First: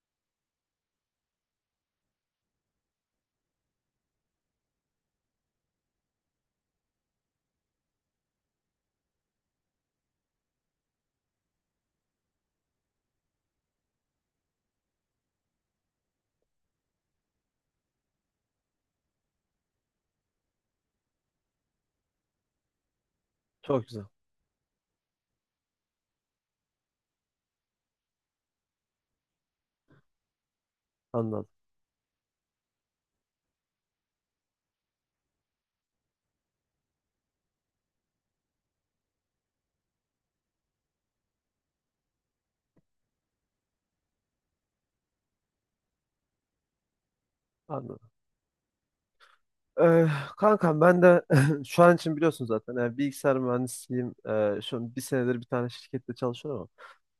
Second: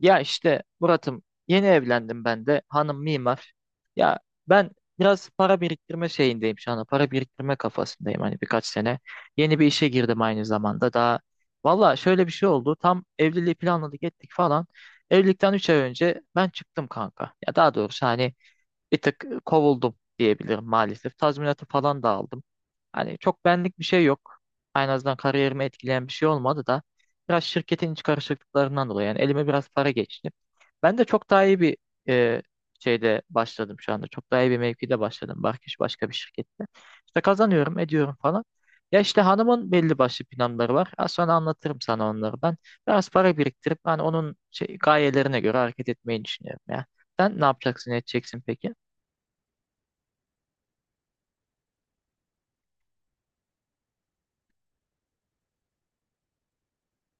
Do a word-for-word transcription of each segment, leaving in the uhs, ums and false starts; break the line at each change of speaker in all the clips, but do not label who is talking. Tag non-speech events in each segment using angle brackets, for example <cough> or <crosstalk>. Ya işte Murat'ım, yeni evlendim ben de. Hanım mimar. Ya ben biraz para biriktirme şeyindeyim şu anda. Para biriktirme kafasındayım hani birkaç sene. Yeni bir işe girdim aynı zamanda. Daha valla şöyle bir şey oldu. Tam evliliği planladık ettik falan. Evlilikten üç ay önce ben çıktım kanka. Ya daha doğrusu hani bir tık kovuldum diyebilirim maalesef. Tazminatı falan da aldım. Hani çok benlik bir
Çok
şey
güzel.
yok. En azından kariyerimi etkileyen bir şey olmadı da biraz şirketin iç karışıklıklarından dolayı yani elime biraz para geçti. Ben de çok daha
Anladım.
iyi bir e, şeyde başladım şu anda. Çok daha iyi bir mevkide başladım. Barkiş başka bir şirkette. İşte kazanıyorum, ediyorum falan. Ya işte hanımın belli başlı planları var. Az sonra anlatırım sana onları ben. Biraz para biriktirip hani onun şey, gayelerine göre hareket etmeyi düşünüyorum ya. Sen ne yapacaksın,
Anladım.
edeceksin peki?
Ee, kankam ben de <laughs> şu an için biliyorsun zaten. Yani bilgisayar mühendisiyim. Ee, şu an bir senedir bir tane şirkette çalışıyorum ama.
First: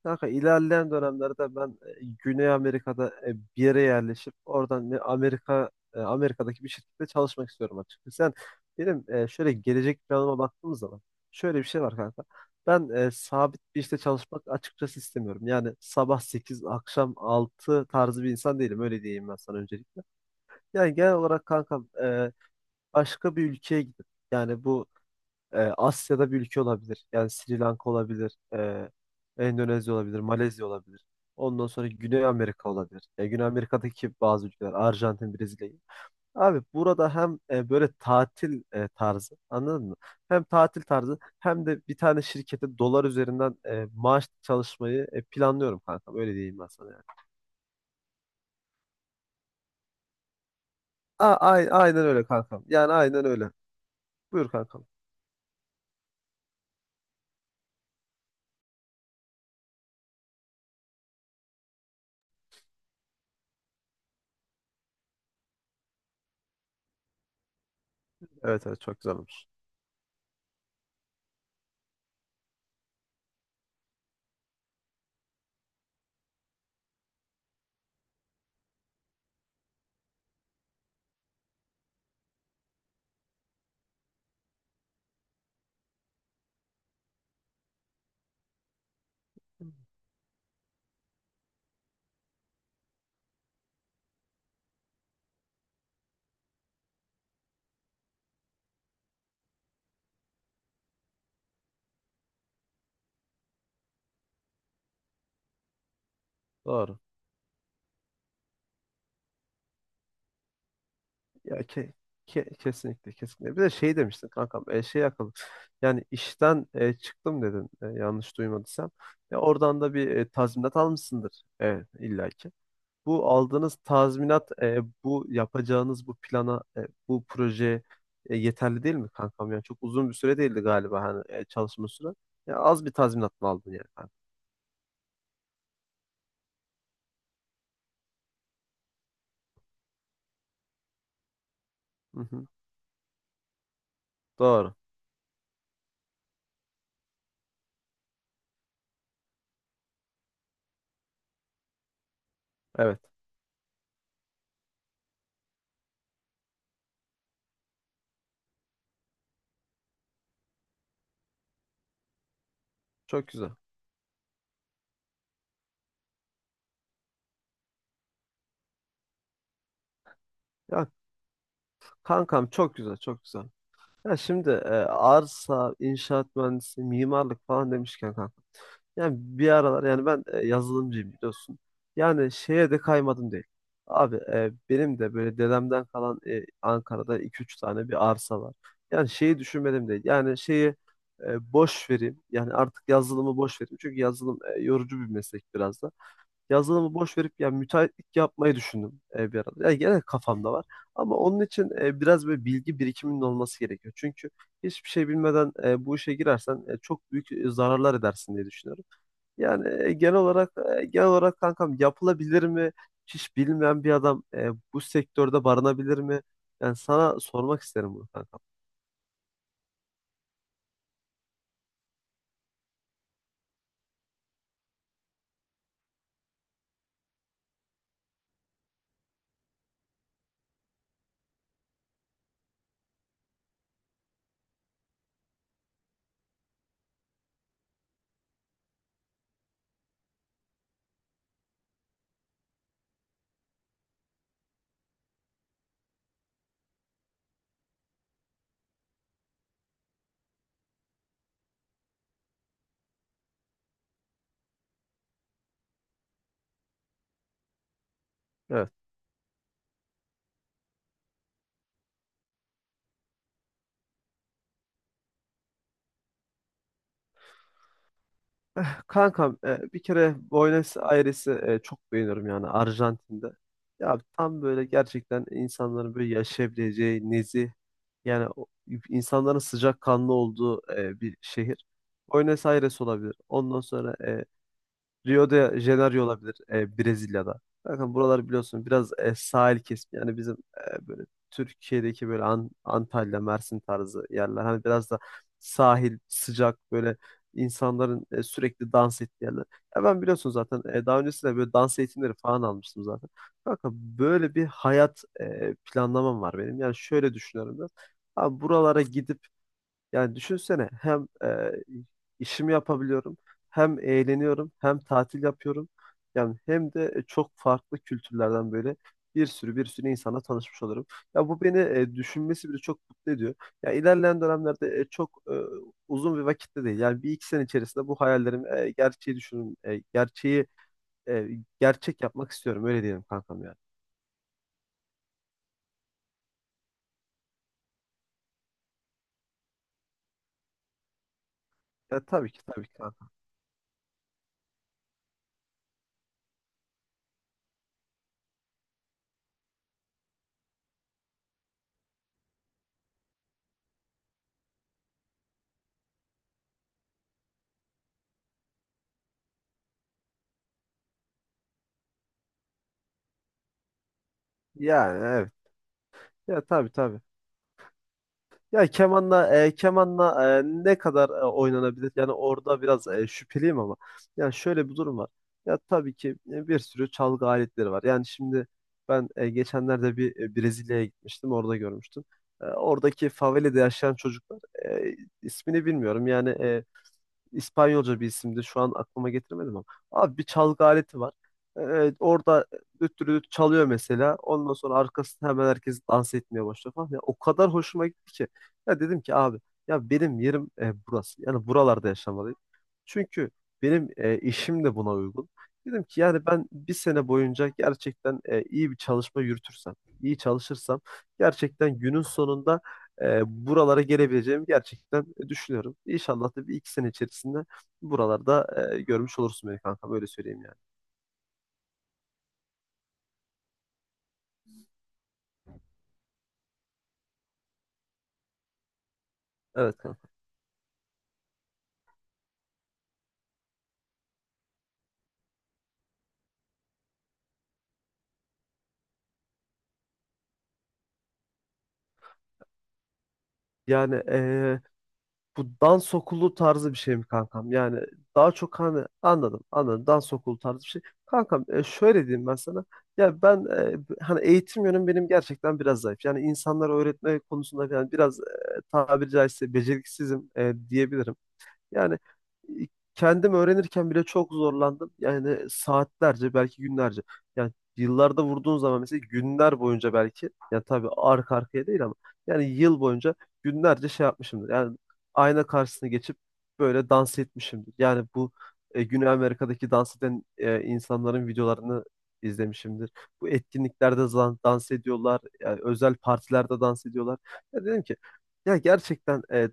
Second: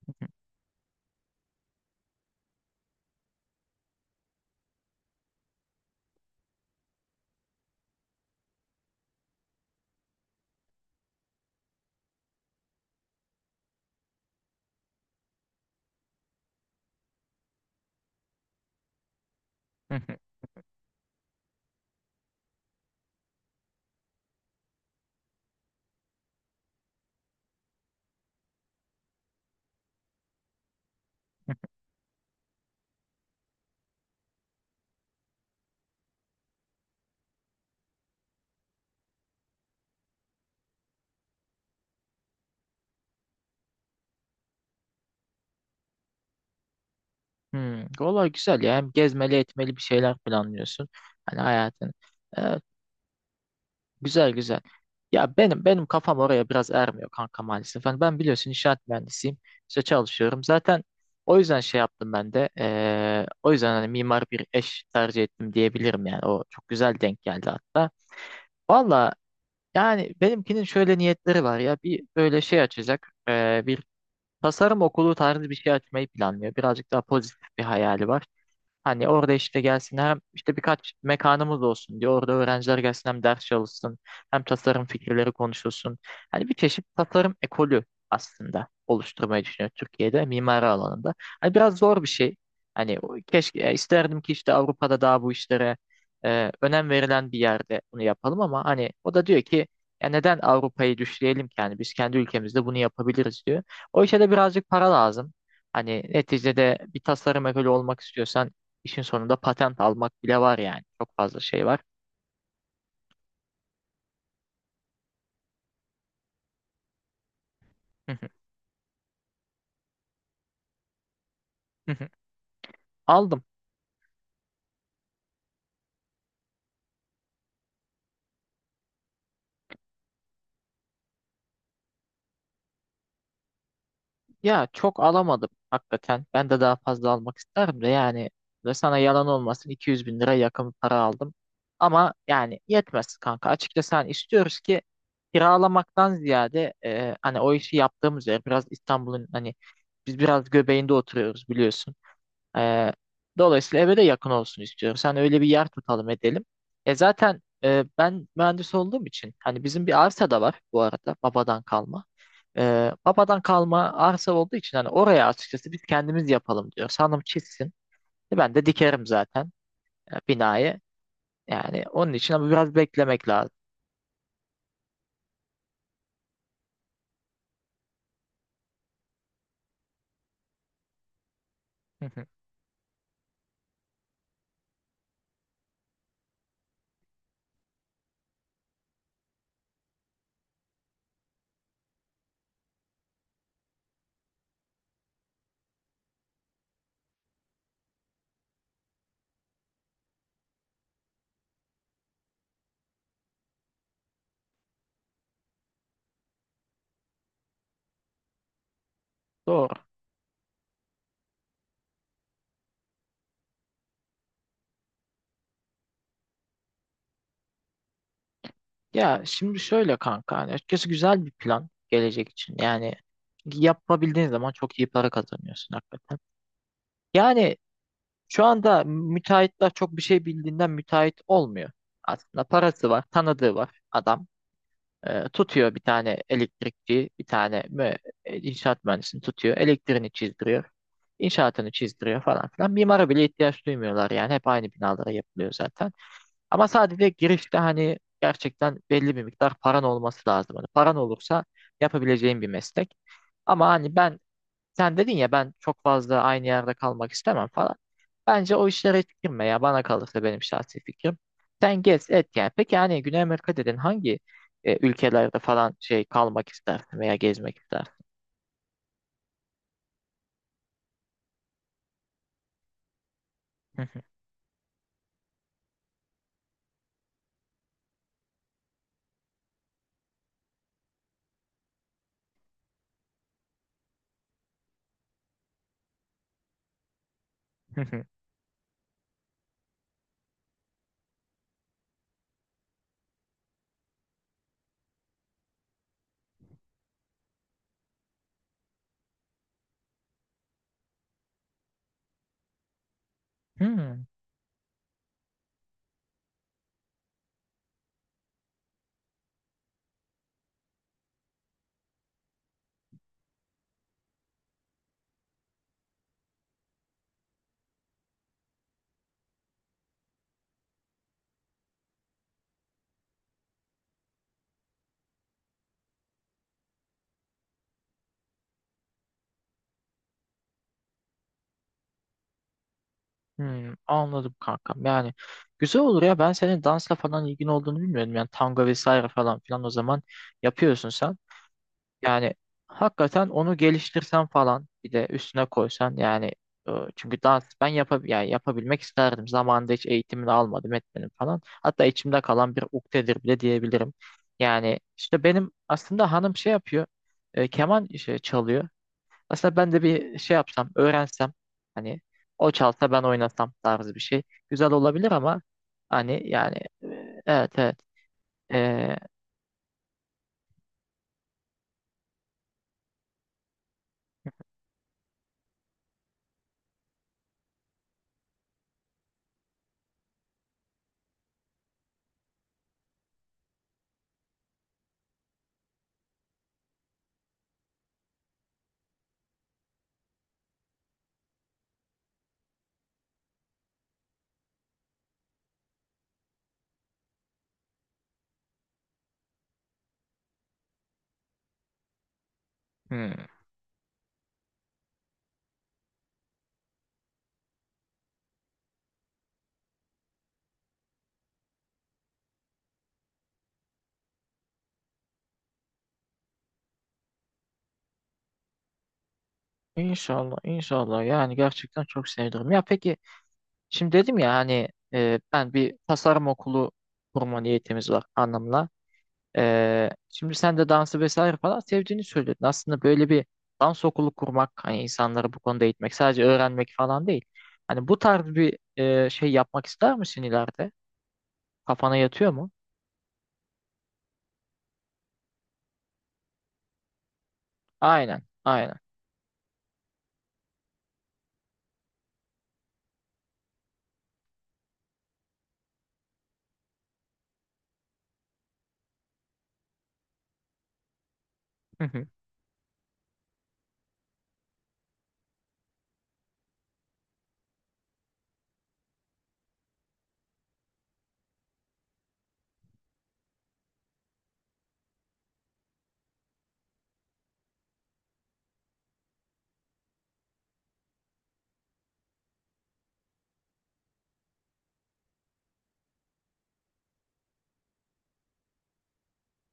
Kanka ilerleyen dönemlerde ben e, Güney Amerika'da e, bir yere yerleşip oradan bir Amerika e, Amerika'daki bir şirkette çalışmak istiyorum açıkçası. Sen benim e, şöyle gelecek planıma baktığımız zaman şöyle bir şey var kanka. Ben e, sabit bir işte çalışmak açıkçası istemiyorum. Yani sabah sekiz akşam altı tarzı bir insan değilim. Öyle diyeyim ben sana
<laughs> Hı
öncelikle.
hı.
Yani genel olarak kankam e, başka bir ülkeye gidip yani bu e, Asya'da bir ülke olabilir. Yani Sri Lanka olabilir, e, Endonezya olabilir, Malezya olabilir. Ondan sonra Güney Amerika olabilir. E, Güney Amerika'daki bazı ülkeler Arjantin, Brezilya. Abi burada hem e, böyle tatil e, tarzı anladın mı? Hem tatil tarzı hem de bir tane şirkete dolar üzerinden e, maaş çalışmayı e, planlıyorum kankam. Öyle diyeyim ben sana yani.
Hmm, vallahi güzel ya. Hem gezmeli etmeli bir şeyler planlıyorsun.
A-
Hani
ay-
hayatın.
aynen öyle
Evet,
kankam. Yani aynen öyle.
güzel
Buyur
güzel.
kankam.
Ya benim benim kafam oraya biraz ermiyor kanka maalesef. Hani ben biliyorsun inşaat mühendisiyim. İşte çalışıyorum. Zaten o yüzden şey yaptım ben de. Eee, o yüzden hani mimar bir eş tercih ettim diyebilirim yani. O çok güzel denk geldi hatta.
Evet, evet, çok
Valla
güzel olmuş.
yani benimkinin şöyle niyetleri var ya. Bir böyle şey açacak. Eee, bir tasarım okulu tarzı bir şey açmayı planlıyor. Birazcık daha pozitif bir hayali var. Hani orada işte gelsin hem işte birkaç mekanımız olsun diye orada öğrenciler gelsin hem ders çalışsın hem tasarım fikirleri konuşulsun. Hani bir çeşit tasarım ekolü aslında oluşturmayı düşünüyor Türkiye'de mimari alanında. Hani biraz zor bir şey. Hani o- keşke e, isterdim ki işte Avrupa'da daha bu işlere e, önem verilen bir yerde bunu yapalım ama hani o da diyor ki ya neden Avrupa'yı düşleyelim ki yani biz kendi ülkemizde bunu yapabiliriz diyor. O işe de birazcık para lazım. Hani neticede
Doğru.
bir tasarım ekolü olmak istiyorsan İşin sonunda patent almak bile var yani. Çok fazla
Ya
şey var.
ke, ke- kesinlikle kesinlikle. Bir de şey demiştin kankam e, şey yakaladım. Yani işten e, çıktım dedin e,
Hı hı,
yanlış duymadıysam. Ya oradan da bir e, tazminat almışsındır e,
hı hı.
illaki. Bu
Aldım.
aldığınız tazminat e, bu yapacağınız bu plana e, bu projeye e, yeterli değil mi kankam? Yani çok uzun bir süre değildi galiba hani e, çalışma süre. Ya az bir tazminat mı aldın yani? Kanka?
Ya çok alamadım hakikaten. Ben de daha fazla almak isterim de yani ve sana yalan olmasın iki yüz bin lira yakın para aldım. Ama
Hı hı.
yani yetmez kanka. Açıkçası hani istiyoruz
Doğru.
ki kiralamaktan ziyade e, hani o işi yaptığımız yer biraz İstanbul'un hani biz biraz göbeğinde oturuyoruz biliyorsun. Ee,
Evet.
Dolayısıyla eve de yakın olsun istiyorum. Sen öyle bir yer tutalım edelim. E zaten e, ben mühendis olduğum için hani bizim bir arsa da var bu arada babadan kalma. Ee,
Çok
babadan
güzel.
kalma arsa olduğu için hani oraya açıkçası biz kendimiz yapalım diyor. Hanım çizsin. E, Ben de dikerim zaten e, binayı.
Ya
Yani onun için
kankam
ama biraz
çok güzel, çok
beklemek
güzel.
lazım.
Ya şimdi e, arsa, inşaat mühendisi, mimarlık falan demişken kanka. Yani bir aralar yani ben e, yazılımcıyım biliyorsun.
Hı hı.
Yani şeye de kaymadım değil. Abi e, benim de böyle dedemden kalan e, Ankara'da iki üç tane bir arsa var. Yani şeyi düşünmedim değil. Yani şeyi e, boş vereyim. Yani artık yazılımı boş vereyim. Çünkü yazılım e, yorucu bir meslek biraz da yazılımı boş verip yani müteahhitlik yapmayı düşündüm e, bir arada. Yani genel kafamda var. Ama onun için e, biraz böyle bilgi birikiminin olması gerekiyor. Çünkü hiçbir şey bilmeden e, bu işe girersen e, çok büyük e, zararlar edersin diye düşünüyorum.
Doğru.
Yani e, genel olarak e, genel olarak kankam yapılabilir mi? Hiç bilmeyen bir adam e, bu sektörde barınabilir mi? Yani sana sormak isterim bunu kankam.
Ya şimdi şöyle kanka hani açıkçası güzel bir plan gelecek için. Yani yapabildiğin zaman çok iyi para kazanıyorsun hakikaten. Yani şu anda müteahhitler çok bir şey bildiğinden müteahhit olmuyor. Aslında parası var, tanıdığı var adam. Ee, tutuyor bir tane elektrikçi, bir tane mü e, inşaat mühendisini tutuyor. Elektriğini çizdiriyor, inşaatını çizdiriyor falan filan. Mimara bile ihtiyaç duymuyorlar yani. Hep aynı binalara yapılıyor zaten. Ama sadece girişte hani gerçekten belli bir miktar paran olması lazım. Hani paran olursa yapabileceğin bir meslek. Ama hani ben sen dedin ya ben çok fazla aynı yerde kalmak istemem falan. Bence o
Evet.
işlere hiç girme ya, bana kalırsa benim şahsi fikrim. Sen gez et yani. Peki yani Güney Amerika dedin hangi e, ülkelerde falan şey kalmak istersin veya gezmek istersin?
Kankam e, bir kere Buenos Aires'i e, çok beğeniyorum yani Arjantin'de.
Hı
Ya
hı,
tam böyle gerçekten insanların böyle yaşayabileceği nezih yani o- insanların sıcakkanlı olduğu e, bir şehir. Buenos Aires olabilir. Ondan sonra e, Rio de Janeiro olabilir e, Brezilya'da.
hı
Bakın
hı.
buralar biliyorsun biraz e, sahil kesimi. Yani bizim e, böyle Türkiye'deki böyle An- Antalya, Mersin tarzı yerler. Hani biraz da sahil, sıcak böyle insanların e, sürekli dans ettiği yerler. Ya ben biliyorsun zaten e, daha öncesinde böyle dans eğitimleri falan almıştım zaten. Bakın
Hmm,
böyle bir hayat e, planlamam var benim. Yani şöyle düşünüyorum ben. Abi buralara gidip yani düşünsene hem e, işimi yapabiliyorum, hem eğleniyorum, hem tatil yapıyorum. Yani hem de e, çok farklı kültürlerden böyle bir sürü bir sürü insana tanışmış olurum. Ya bu beni e, düşünmesi bile çok mutlu ediyor. Ya ilerleyen dönemlerde e, çok e, uzun bir vakitte değil. Yani bir iki sene içerisinde bu hayallerimi e, gerçeği düşünün, e, gerçeği e, gerçek yapmak istiyorum. Öyle diyelim kankam yani.
hmm, Anladım kankam. Yani güzel olur ya, ben senin dansla falan ilgin olduğunu bilmiyordum. Yani tango vesaire falan filan o zaman yapıyorsun sen.
Ya tabii
Yani
ki tabii ki kankam.
hakikaten onu geliştirsen falan bir de üstüne koysan yani e, çünkü dans ben yapab yani yapabilmek isterdim. Zamanında hiç eğitimini almadım etmedim falan. Hatta içimde kalan bir ukdedir bile diyebilirim. Yani işte benim aslında hanım şey yapıyor. E, keman şey çalıyor. Aslında ben de bir şey yapsam, öğrensem hani o çalsa ben oynasam tarzı bir şey. Güzel
Yani
olabilir
evet.
ama hani
Ya
yani
tabii
e,
tabii.
evet evet.
Ya
E,
kemanla e, kemanla e, ne kadar e, oynanabilir? Yani orada biraz e, şüpheliyim ama. Yani şöyle bir durum var. Ya tabii ki e, bir sürü çalgı aletleri var. Yani şimdi ben e, geçenlerde bir e, Brezilya'ya gitmiştim. Orada görmüştüm. E, oradaki favelede yaşayan çocuklar e, ismini bilmiyorum. Yani e, İspanyolca bir isimdi. Şu an aklıma getiremedim ama. Abi bir çalgı aleti var. Ee, orada düt düt düt çalıyor mesela. Ondan sonra arkasında hemen herkes dans etmeye başlıyor falan. Ya, o kadar hoşuma gitti ki. Ya dedim ki abi ya benim yerim e, burası. Yani buralarda yaşamalıyım.
hmm.
Çünkü benim e, işim de buna uygun. Dedim ki yani ben bir sene boyunca gerçekten e, iyi bir çalışma yürütürsem, iyi çalışırsam gerçekten günün sonunda e, buralara gelebileceğimi gerçekten düşünüyorum. İnşallah da bir iki sene içerisinde buralarda e, görmüş olursun beni kanka. Böyle
İnşallah,
söyleyeyim yani.
inşallah. Yani gerçekten çok sevinirim. Ya peki, şimdi dedim ya hani e, ben bir tasarım okulu kurma niyetimiz var anlamına.
Evet
E,
kanka.
şimdi sen de dansı vesaire falan sevdiğini söyledin. Aslında böyle bir dans okulu kurmak, hani insanları bu konuda eğitmek, sadece öğrenmek falan değil. Hani bu tarz bir e, şey yapmak ister misin ileride? Kafana yatıyor mu?
Yani, eee, bu dans okulu tarzı bir şey mi kankam? Yani
Aynen,
daha çok,
aynen.
hani, anladım anladım, dans okulu tarzı bir şey. Kankam e, şöyle diyeyim ben sana. Ya ben e, hani eğitim yönüm benim gerçekten biraz zayıf. Yani insanlara öğretme konusunda yani biraz e, tabiri caizse beceriksizim e, diyebilirim.
Hı
Yani
hı.
e, kendim öğrenirken bile çok zorlandım. Yani saatlerce, belki günlerce. Yani yıllarda vurduğun zaman mesela günler boyunca belki. Yani tabii arka arkaya değil ama. Yani yıl boyunca günlerce şey yapmışımdır. Yani ayna karşısına geçip böyle dans etmişimdir. Yani bu e, Güney Amerika'daki dans eden e, insanların videolarını izlemişimdir. Bu etkinliklerde zan- dans ediyorlar. Yani özel partilerde dans ediyorlar. Ya dedim ki ya gerçekten e,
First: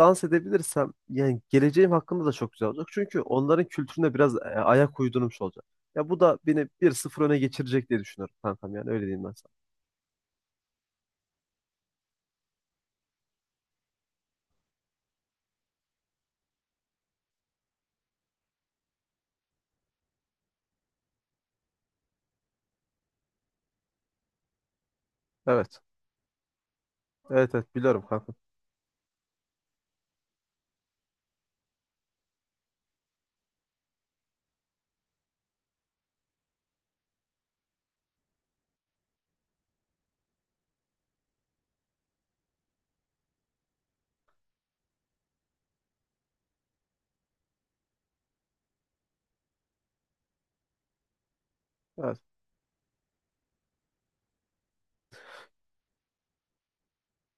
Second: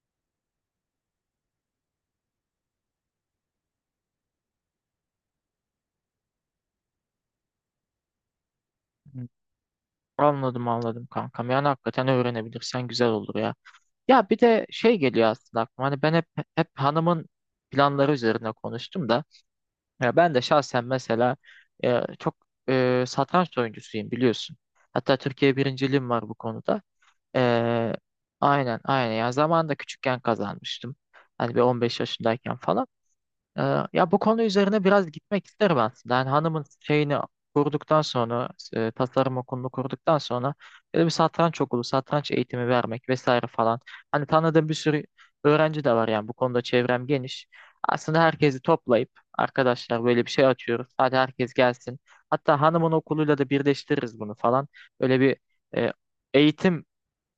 dans edebilirsem yani geleceğim hakkında da çok güzel olacak. Çünkü onların kültürüne biraz e, ayak uydurmuş olacak. Ya bu da beni bir sıfır öne geçirecek diye düşünüyorum kankam, yani öyle diyeyim ben sana.
Anladım, anladım kankam. Yani hakikaten öğrenebilirsen güzel olur ya. Ya bir de şey geliyor aslında aklıma. Hani ben hep hep hanımın planları üzerine konuştum da. Ya ben de şahsen mesela e, çok e, satranç oyuncusuyum biliyorsun. Hatta Türkiye
Evet.
birinciliğim var bu konuda.
Evet, evet,
E,
biliyorum kankam.
aynen aynen. Yani zamanında küçükken kazanmıştım. Hani bir on beş yaşındayken falan. Ee, Ya bu konu üzerine biraz gitmek isterim aslında. Yani hanımın şeyini kurduktan sonra, e, tasarım okulunu kurduktan sonra böyle bir satranç okulu, satranç eğitimi vermek vesaire falan. Hani tanıdığım bir sürü öğrenci de var yani bu konuda çevrem geniş. Aslında herkesi toplayıp arkadaşlar böyle bir şey açıyoruz. Hadi herkes gelsin.
Evet.
Hatta hanımın okuluyla da birleştiririz bunu falan. Böyle bir e, eğitim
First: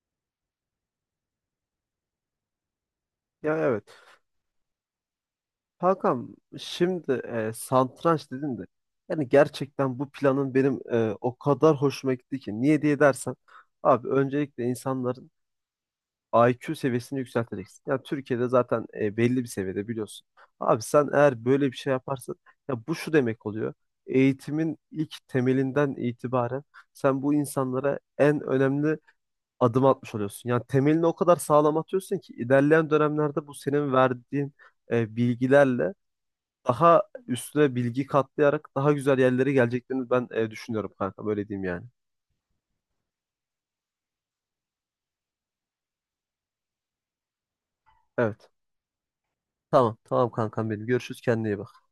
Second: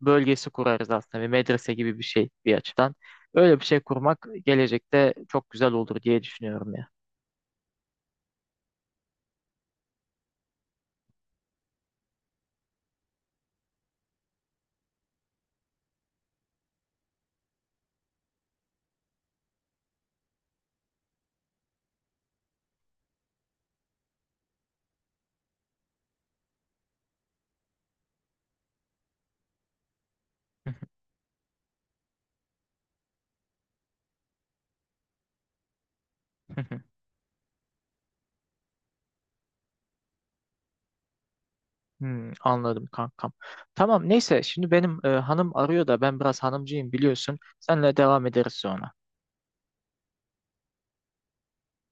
bölgesi kurarız aslında. Bir medrese gibi bir şey bir açıdan.
Ya
Öyle bir şey
evet.
kurmak gelecekte çok güzel olur diye
Kankam,
düşünüyorum ya.
şimdi e, satranç dedin de yani gerçekten bu planın benim e, o kadar hoşuma gitti ki. Niye diye dersen abi, öncelikle insanların I Q seviyesini yükselteceksin. Ya Türkiye'de zaten e, belli bir seviyede biliyorsun. Abi sen eğer böyle bir şey yaparsan ya bu şu demek oluyor. Eğitimin ilk temelinden itibaren sen bu insanlara en önemli adım atmış oluyorsun. Yani temelini o kadar sağlam atıyorsun ki ilerleyen dönemlerde bu senin verdiğin e, bilgilerle
<laughs>
daha üstüne bilgi katlayarak daha güzel yerlere geleceklerini ben e, düşünüyorum kanka. Böyle diyeyim yani.
Hmm, anladım kankam. Tamam neyse şimdi benim e, hanım arıyor da ben biraz hanımcıyım biliyorsun. Senle devam
Evet.
ederiz sonra.
Tamam. Tamam kankam benim. Görüşürüz. Kendine iyi bak.